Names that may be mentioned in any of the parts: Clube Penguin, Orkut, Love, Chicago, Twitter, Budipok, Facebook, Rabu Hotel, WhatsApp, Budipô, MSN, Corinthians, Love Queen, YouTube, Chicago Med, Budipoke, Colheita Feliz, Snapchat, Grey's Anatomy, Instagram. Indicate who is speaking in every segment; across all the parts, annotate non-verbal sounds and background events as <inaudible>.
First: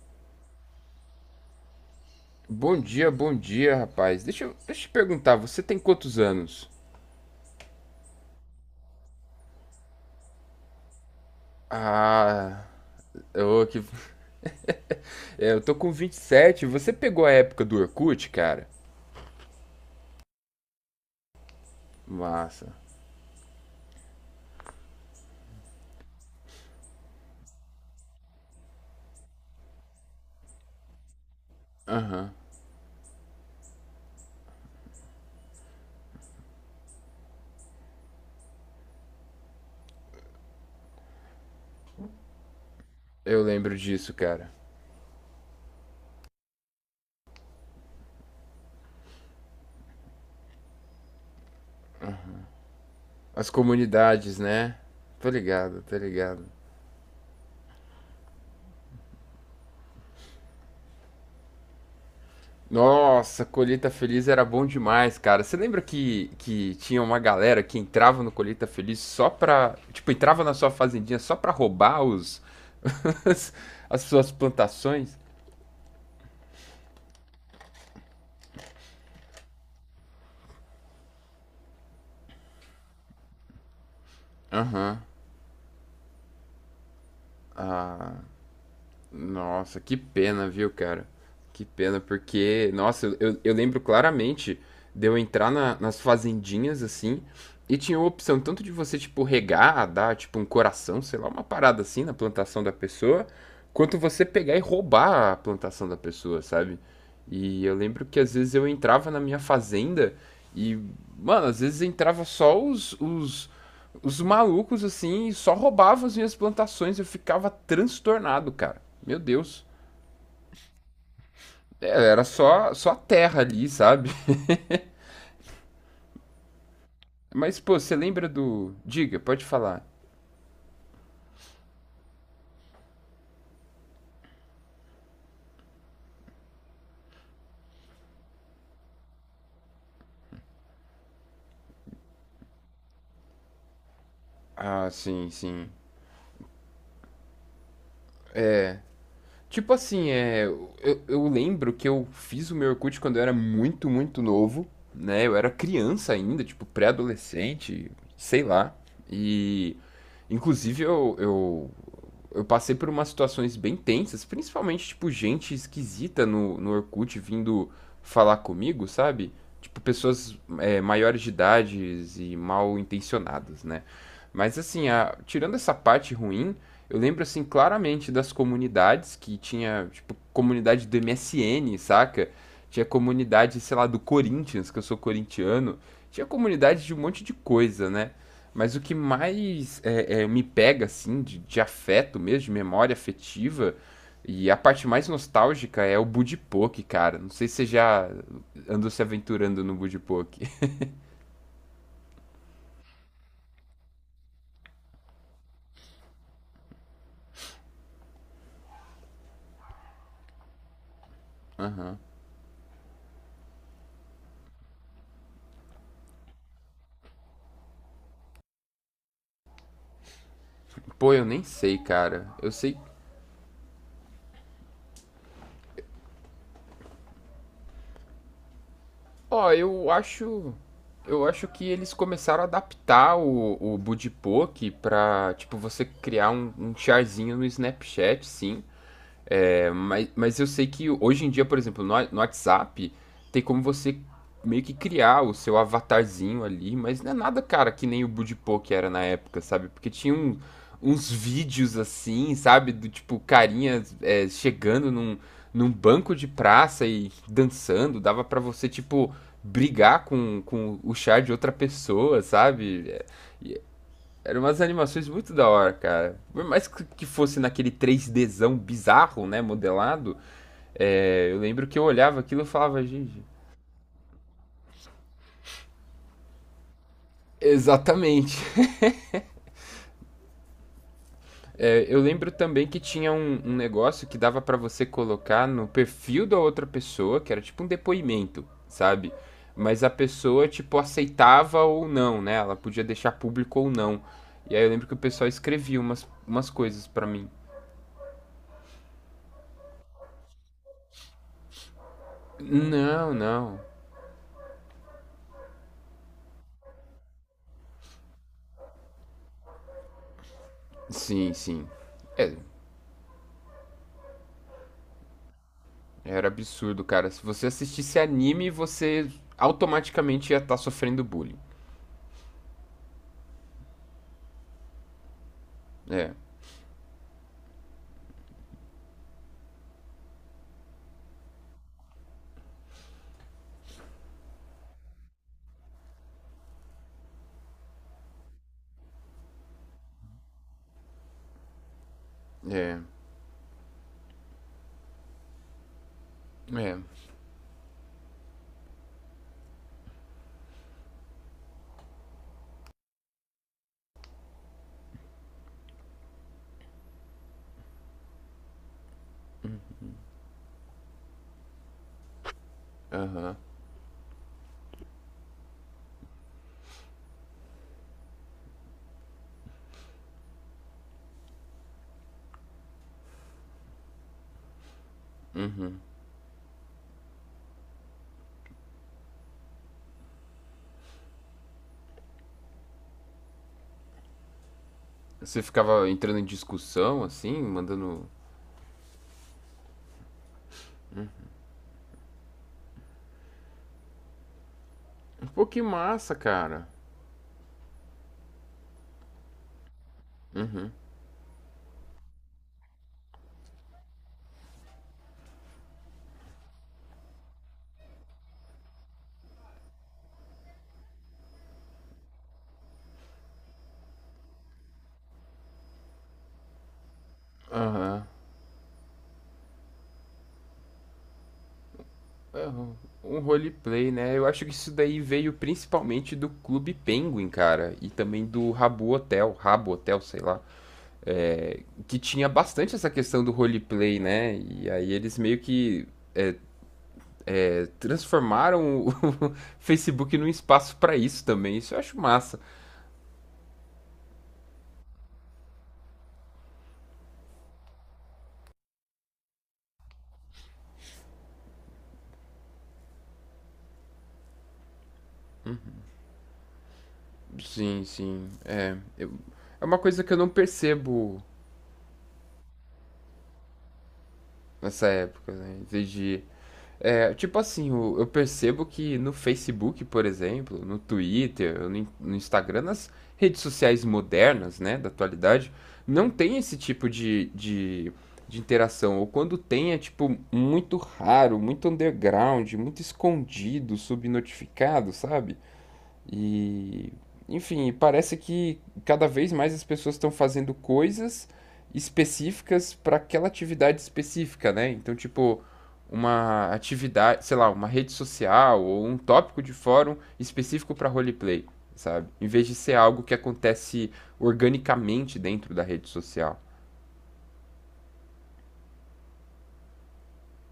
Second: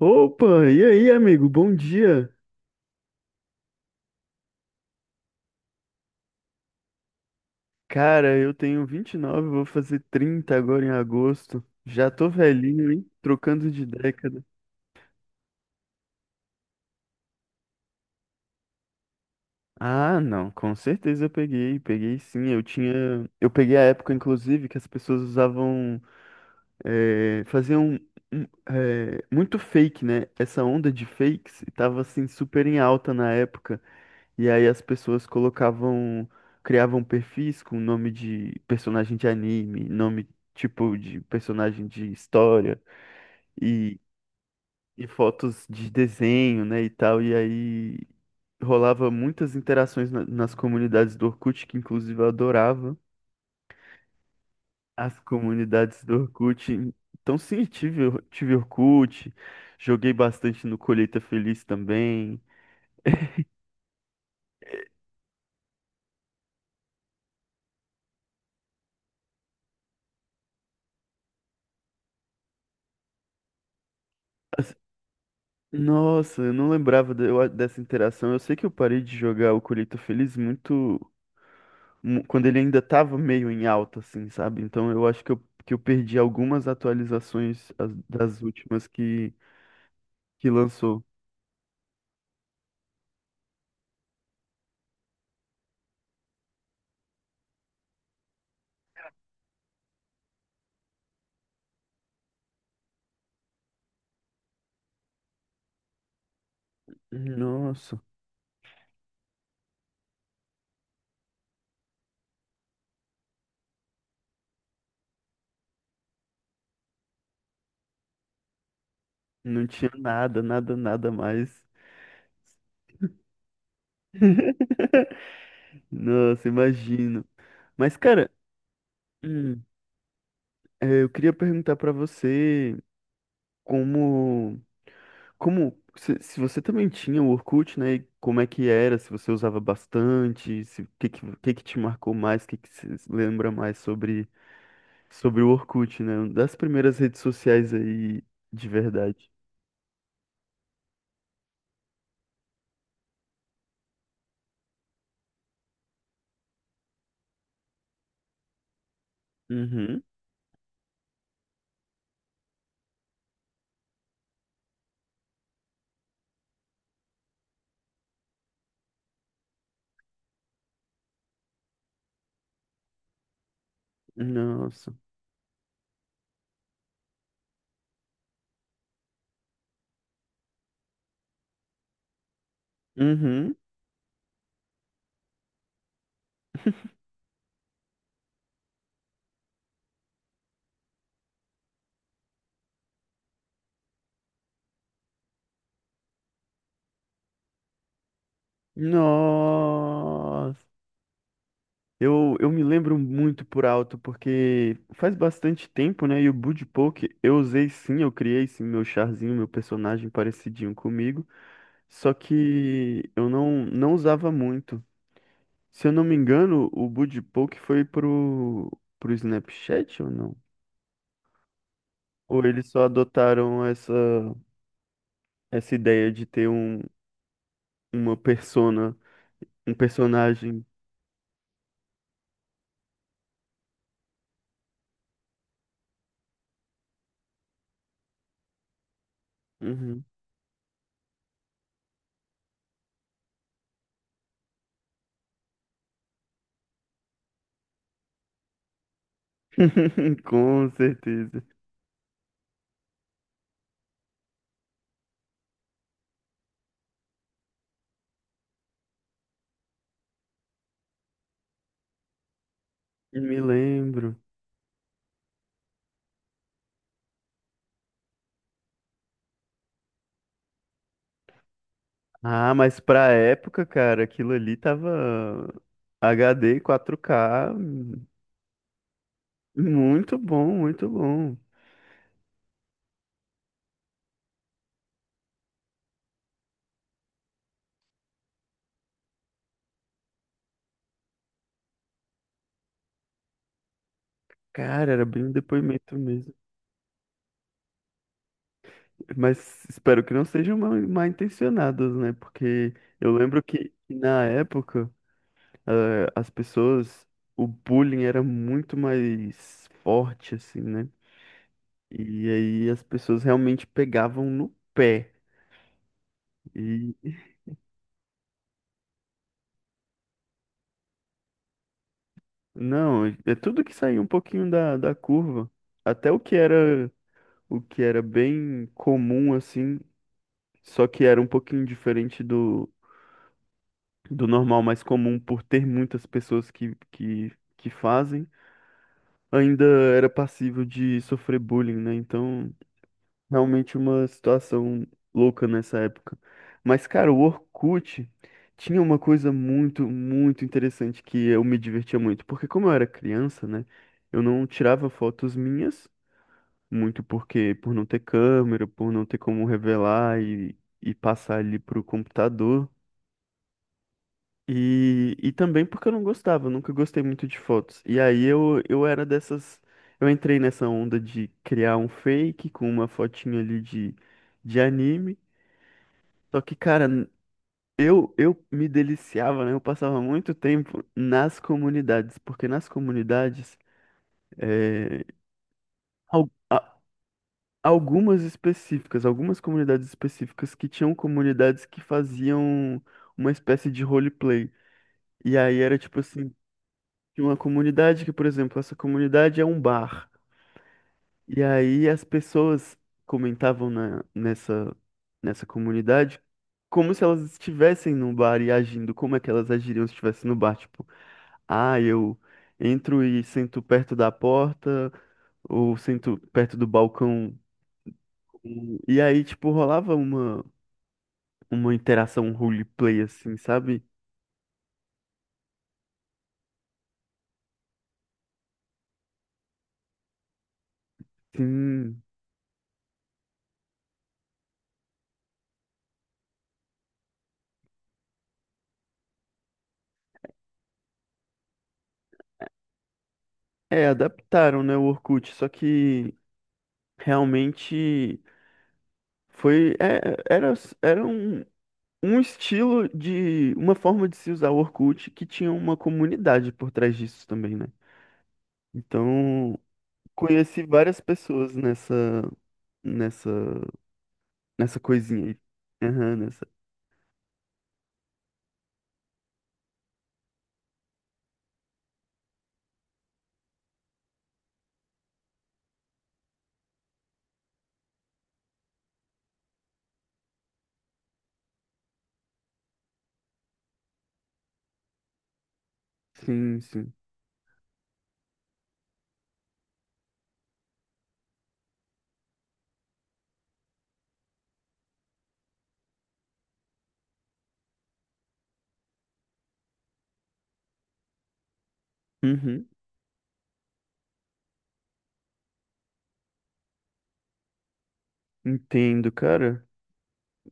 Speaker 1: Opa, e aí, amigo? Bom dia.
Speaker 2: Bom dia, rapaz. Deixa eu te perguntar, você tem quantos anos?
Speaker 1: Cara, eu tenho 29, vou fazer 30 agora em agosto. Já tô
Speaker 2: Ah,
Speaker 1: velhinho, hein?
Speaker 2: eu,
Speaker 1: Trocando
Speaker 2: que,
Speaker 1: de década.
Speaker 2: eu tô com 27. Você pegou a época do Orkut, cara?
Speaker 1: Ah, não, com certeza eu peguei, peguei sim. Eu
Speaker 2: Massa.
Speaker 1: tinha, eu peguei a época, inclusive, que as pessoas usavam, faziam um, muito fake, né? Essa onda de fakes e tava assim
Speaker 2: Aham.
Speaker 1: super em alta na época. E aí as pessoas colocavam, criavam perfis com nome de personagem de anime, nome tipo de personagem de história
Speaker 2: Eu lembro
Speaker 1: e,
Speaker 2: disso, cara.
Speaker 1: e fotos de desenho, né, e tal. E aí rolava muitas interações nas comunidades do Orkut, que inclusive eu adorava
Speaker 2: As comunidades, né?
Speaker 1: as
Speaker 2: Tô ligado, tô
Speaker 1: comunidades do
Speaker 2: ligado.
Speaker 1: Orkut. Então sim, tive, tive Orkut, joguei bastante no Colheita Feliz também.
Speaker 2: Nossa, Colheita Feliz era bom demais, cara. Você lembra que, tinha uma galera que entrava no Colheita Feliz só pra. Tipo, entrava na sua fazendinha só pra roubar <laughs> as as suas plantações?
Speaker 1: Nossa, eu não lembrava dessa interação. Eu sei que eu parei de jogar o Colheita Feliz muito quando ele ainda tava meio em alta, assim, sabe? Então
Speaker 2: Aham.
Speaker 1: eu acho que eu perdi algumas atualizações
Speaker 2: Ah,
Speaker 1: das últimas
Speaker 2: nossa, que pena,
Speaker 1: que
Speaker 2: viu,
Speaker 1: lançou.
Speaker 2: cara? Que pena, porque, nossa, eu lembro claramente de eu entrar nas fazendinhas assim, e tinha a opção tanto de você, tipo, regar, dar, tipo, um coração, sei lá, uma parada assim na plantação da pessoa, quanto você pegar e roubar a plantação da pessoa, sabe? E eu
Speaker 1: Nossa,
Speaker 2: lembro que às vezes eu entrava na minha fazenda e, mano, às vezes entrava só os Os malucos, assim, só roubavam as minhas plantações. Eu ficava transtornado, cara. Meu Deus.
Speaker 1: não tinha nada, nada, nada mais.
Speaker 2: É, era só, só a terra ali, sabe?
Speaker 1: <laughs> Nossa, imagino.
Speaker 2: <laughs> Mas, pô, você
Speaker 1: Mas,
Speaker 2: lembra
Speaker 1: cara,
Speaker 2: do. Diga, pode
Speaker 1: hum,
Speaker 2: falar.
Speaker 1: eu queria perguntar pra você como. Como se você também tinha o Orkut, né? E como é que era? Se você usava bastante, se, o que que te marcou mais, o que que você se lembra mais
Speaker 2: Ah, sim,
Speaker 1: sobre o
Speaker 2: sim.
Speaker 1: Orkut, né? Uma das primeiras redes sociais aí de verdade.
Speaker 2: Tipo assim, é. Eu lembro que eu fiz o meu Orkut quando eu era muito, muito novo, né? Eu era criança ainda, tipo, pré-adolescente, sei lá. E.
Speaker 1: Uhum.
Speaker 2: Inclusive, eu passei por umas situações bem tensas, principalmente, tipo, gente esquisita no Orkut vindo falar comigo, sabe? Tipo, pessoas é, maiores de idades e mal intencionadas, né? Mas assim,
Speaker 1: Nossa.
Speaker 2: tirando essa parte ruim, eu lembro assim claramente das comunidades que tinha, tipo, comunidade do MSN, saca? Tinha
Speaker 1: Uhum.
Speaker 2: comunidade, sei lá, do Corinthians, que eu sou corintiano. Tinha comunidade de um monte de coisa, né? Mas o que mais me pega, assim, de afeto mesmo, de memória afetiva, e a parte mais nostálgica é o Budipoke, cara. Não sei se você já andou se aventurando no Budipoke.
Speaker 1: Nossa. Eu me lembro muito por alto, porque faz bastante tempo, né? E o Budipok eu usei sim, eu criei sim meu charzinho, meu personagem parecidinho comigo.
Speaker 2: <laughs> Aham.
Speaker 1: Só que eu não, não usava muito. Se eu não me engano, o Buddy Poke foi pro Snapchat ou não?
Speaker 2: Pô, eu nem sei, cara.
Speaker 1: Ou
Speaker 2: Eu
Speaker 1: eles
Speaker 2: sei.
Speaker 1: só adotaram essa ideia de ter uma persona,
Speaker 2: Ó,
Speaker 1: um
Speaker 2: eu acho.
Speaker 1: personagem.
Speaker 2: Eu acho que eles começaram a adaptar o Budipoke pra, tipo, você criar um charzinho no Snapchat, sim. É,
Speaker 1: Uhum.
Speaker 2: mas eu sei que hoje em dia, por exemplo, no WhatsApp, tem como você meio que criar o seu avatarzinho ali, mas não é nada, cara, que nem o Budipô que era na época, sabe? Porque tinha
Speaker 1: <laughs> Com
Speaker 2: uns
Speaker 1: certeza.
Speaker 2: vídeos assim, sabe? Do tipo, carinha é, chegando num banco de praça e dançando, dava pra você, tipo, brigar com o char de outra pessoa, sabe? É,
Speaker 1: Me lembro.
Speaker 2: eram umas animações muito da hora, cara. Por mais que fosse naquele 3Dzão bizarro, né, modelado, é, eu lembro que eu olhava aquilo e
Speaker 1: Ah, mas
Speaker 2: falava,
Speaker 1: pra
Speaker 2: gente.
Speaker 1: época, cara, aquilo ali tava HD 4K hum,
Speaker 2: Exatamente.
Speaker 1: muito bom, muito bom.
Speaker 2: É, eu lembro também que tinha um negócio que dava pra você colocar no perfil da outra pessoa, que era tipo um depoimento, sabe? Mas a pessoa, tipo, aceitava ou não, né? Ela podia deixar público ou não. E aí eu lembro
Speaker 1: Cara,
Speaker 2: que o
Speaker 1: era bem
Speaker 2: pessoal
Speaker 1: um
Speaker 2: escrevia
Speaker 1: depoimento mesmo.
Speaker 2: umas coisas pra mim.
Speaker 1: Mas espero que não sejam mal, mal intencionadas, né? Porque eu
Speaker 2: Não,
Speaker 1: lembro
Speaker 2: não.
Speaker 1: que na época as pessoas, o bullying era muito mais forte, assim, né?
Speaker 2: Sim, sim.
Speaker 1: E
Speaker 2: É,
Speaker 1: aí as pessoas realmente pegavam no pé.
Speaker 2: Era absurdo, cara.
Speaker 1: E
Speaker 2: Se você assistisse anime, você automaticamente ia estar sofrendo bullying.
Speaker 1: não, é tudo que saía um pouquinho da curva. Até
Speaker 2: É,
Speaker 1: o que era bem comum, assim, só que era um pouquinho diferente do normal mais comum por ter muitas pessoas que fazem. Ainda era passível de sofrer bullying, né? Então,
Speaker 2: é,
Speaker 1: realmente uma situação louca nessa época.
Speaker 2: é.
Speaker 1: Mas, cara, o Orkut tinha uma coisa muito, muito interessante que eu me divertia muito. Porque como eu era criança, né? Eu não tirava fotos minhas, muito porque por não ter câmera, por não ter como revelar e passar ali pro computador. E também porque eu não gostava, eu nunca gostei muito de fotos. E aí eu era dessas. Eu entrei nessa onda de criar um fake com uma fotinha ali de anime. Só que, cara, eu me deliciava, né? Eu passava muito tempo nas comunidades, porque nas comunidades, é,
Speaker 2: Você ficava entrando em
Speaker 1: al- a-
Speaker 2: discussão, assim, mandando.
Speaker 1: algumas específicas, algumas comunidades específicas que tinham comunidades que faziam uma espécie de roleplay. E
Speaker 2: Pô,
Speaker 1: aí
Speaker 2: que
Speaker 1: era tipo
Speaker 2: massa,
Speaker 1: assim.
Speaker 2: cara.
Speaker 1: De uma comunidade que, por exemplo, essa comunidade é um bar.
Speaker 2: Uhum.
Speaker 1: E aí as pessoas comentavam nessa comunidade como se elas estivessem num bar e agindo, como é que elas agiriam se estivessem no bar, tipo, ah, eu entro e sento perto da porta ou sento perto do balcão.
Speaker 2: Aham.
Speaker 1: E aí, tipo, rolava uma interação
Speaker 2: Aham.
Speaker 1: roleplay,
Speaker 2: Um
Speaker 1: assim, sabe?
Speaker 2: roleplay, né? Eu acho que isso daí veio principalmente do Clube Penguin, cara. E também do Rabu Hotel, Rabo Hotel, sei lá. É, que
Speaker 1: Sim.
Speaker 2: tinha bastante essa questão do roleplay, né? E aí eles meio que é, transformaram o <laughs> Facebook num espaço para isso também. Isso eu acho massa.
Speaker 1: É, adaptaram, né, o Orkut, só que realmente foi, era um estilo de, uma forma de se usar o Orkut que tinha uma comunidade por trás disso também, né?
Speaker 2: Sim, sim. É, eu-
Speaker 1: Então,
Speaker 2: é uma coisa que eu não
Speaker 1: conheci várias
Speaker 2: percebo
Speaker 1: pessoas nessa, nessa
Speaker 2: nessa
Speaker 1: coisinha
Speaker 2: época,
Speaker 1: aí.
Speaker 2: né? Em vez
Speaker 1: Aham,
Speaker 2: de.
Speaker 1: nessa.
Speaker 2: É, tipo assim, eu percebo que no Facebook, por exemplo, no Twitter, no Instagram, nas redes sociais modernas, né, da atualidade, não tem esse tipo de interação. Ou quando tem, é tipo muito raro, muito underground, muito escondido, subnotificado, sabe?
Speaker 1: Sim,
Speaker 2: E,
Speaker 1: sim.
Speaker 2: enfim, parece que cada vez mais as pessoas estão fazendo coisas específicas para aquela atividade específica, né? Então, tipo, uma atividade, sei lá, uma rede social ou um tópico de fórum específico para roleplay, sabe? Em vez de
Speaker 1: Uhum.
Speaker 2: ser algo que acontece organicamente dentro da rede social.
Speaker 1: Entendo, cara.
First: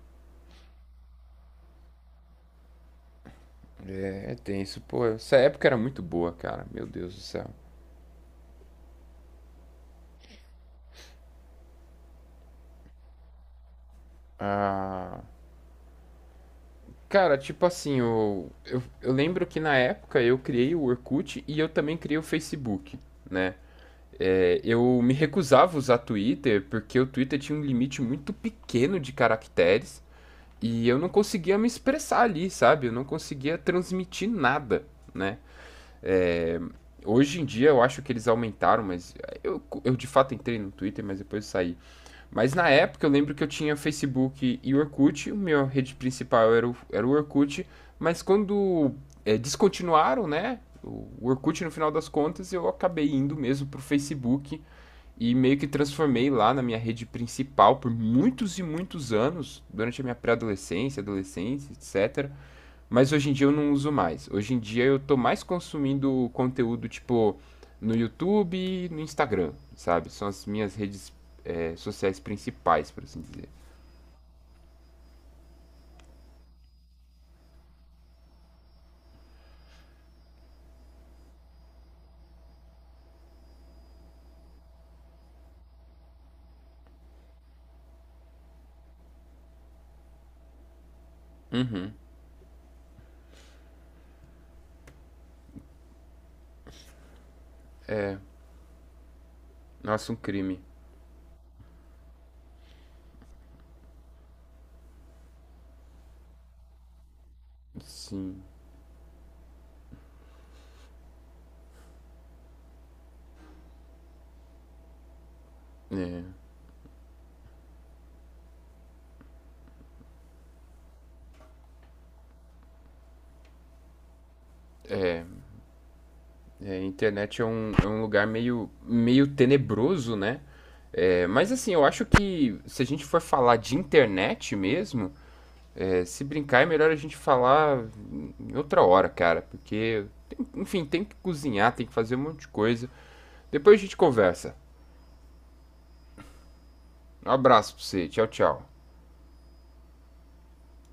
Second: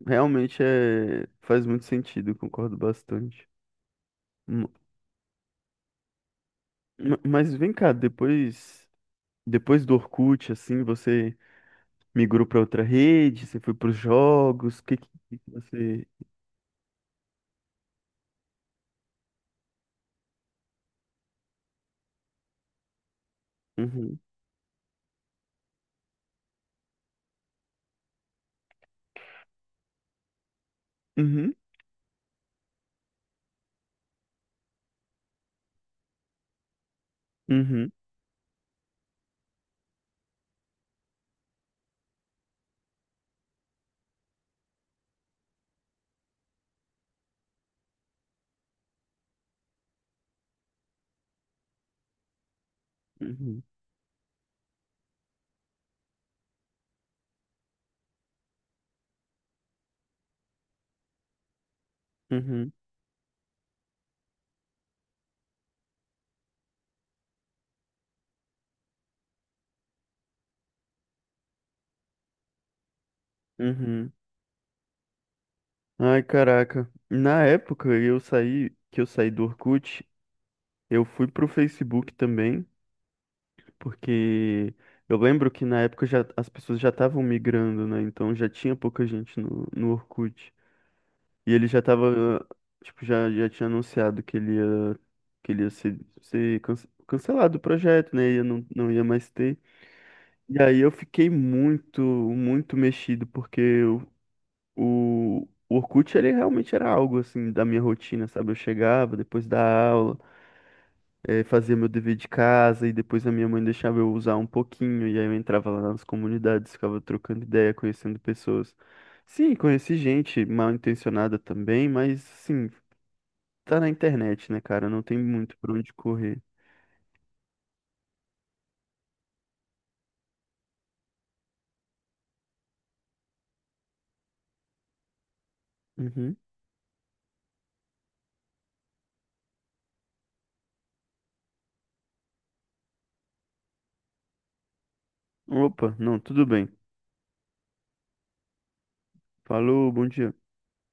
Speaker 1: Realmente é, faz muito sentido, concordo bastante.
Speaker 2: É tem
Speaker 1: M-
Speaker 2: isso pô. Essa época era muito boa, cara. Meu Deus do céu.
Speaker 1: Mas vem cá, depois, depois do Orkut, assim, você migrou para outra rede? Você foi para os jogos? O que
Speaker 2: Ah,
Speaker 1: você.
Speaker 2: Cara, tipo assim, eu lembro que na época eu criei o Orkut e eu também criei o Facebook, né?
Speaker 1: Uhum,
Speaker 2: É, eu me recusava a usar Twitter porque o Twitter tinha um limite muito pequeno de caracteres e eu não
Speaker 1: uhum,
Speaker 2: conseguia me expressar ali, sabe? Eu não conseguia transmitir nada, né? Hoje em dia eu
Speaker 1: uhum,
Speaker 2: acho que eles aumentaram, mas eu de fato entrei no Twitter, mas depois saí. Mas na época eu lembro que eu tinha Facebook e Orkut, o meu rede principal era era o Orkut, mas quando é, descontinuaram, né? O Orkut no final das contas, eu acabei indo
Speaker 1: uhum,
Speaker 2: mesmo pro Facebook e meio que transformei lá na minha rede principal por muitos e muitos anos, durante a minha pré-adolescência, adolescência, etc.
Speaker 1: uhum,
Speaker 2: Mas hoje em dia eu não uso mais. Hoje em dia eu tô mais consumindo conteúdo tipo no YouTube e no Instagram, sabe? São as minhas redes sociais principais, por assim dizer.
Speaker 1: uhum. Ai, caraca. Na época eu saí, que eu saí do Orkut, eu fui pro Facebook também, porque eu lembro que na época já, as pessoas já estavam migrando, né? Então já tinha pouca gente no Orkut. E ele já tava, tipo, já, já tinha anunciado que ele ia ser cancelado o projeto, né? Ia, não, não ia mais ter.
Speaker 2: Nossa, um crime.
Speaker 1: E aí eu fiquei muito, muito mexido, porque o Orkut, ele realmente era algo, assim, da minha rotina,
Speaker 2: Sim.
Speaker 1: sabe? Eu chegava depois da aula, fazia meu dever de casa, e depois a minha mãe deixava eu usar um pouquinho, e aí eu entrava lá nas
Speaker 2: É,
Speaker 1: comunidades, ficava trocando ideia, conhecendo pessoas. Sim, conheci gente mal intencionada também, mas, assim, tá na internet, né, cara? Não tem muito pra onde correr.
Speaker 2: é, a internet é um lugar meio, meio tenebroso, né? É, mas assim, eu acho que se a gente for falar de internet mesmo, é, se
Speaker 1: Uhum.
Speaker 2: brincar, é melhor a gente falar em outra hora, cara, porque, enfim, tem que cozinhar, tem que fazer um monte de coisa. Depois a gente conversa.
Speaker 1: Opa, não, tudo bem.
Speaker 2: Um abraço pra você, tchau, tchau.
Speaker 1: Falou, bom dia.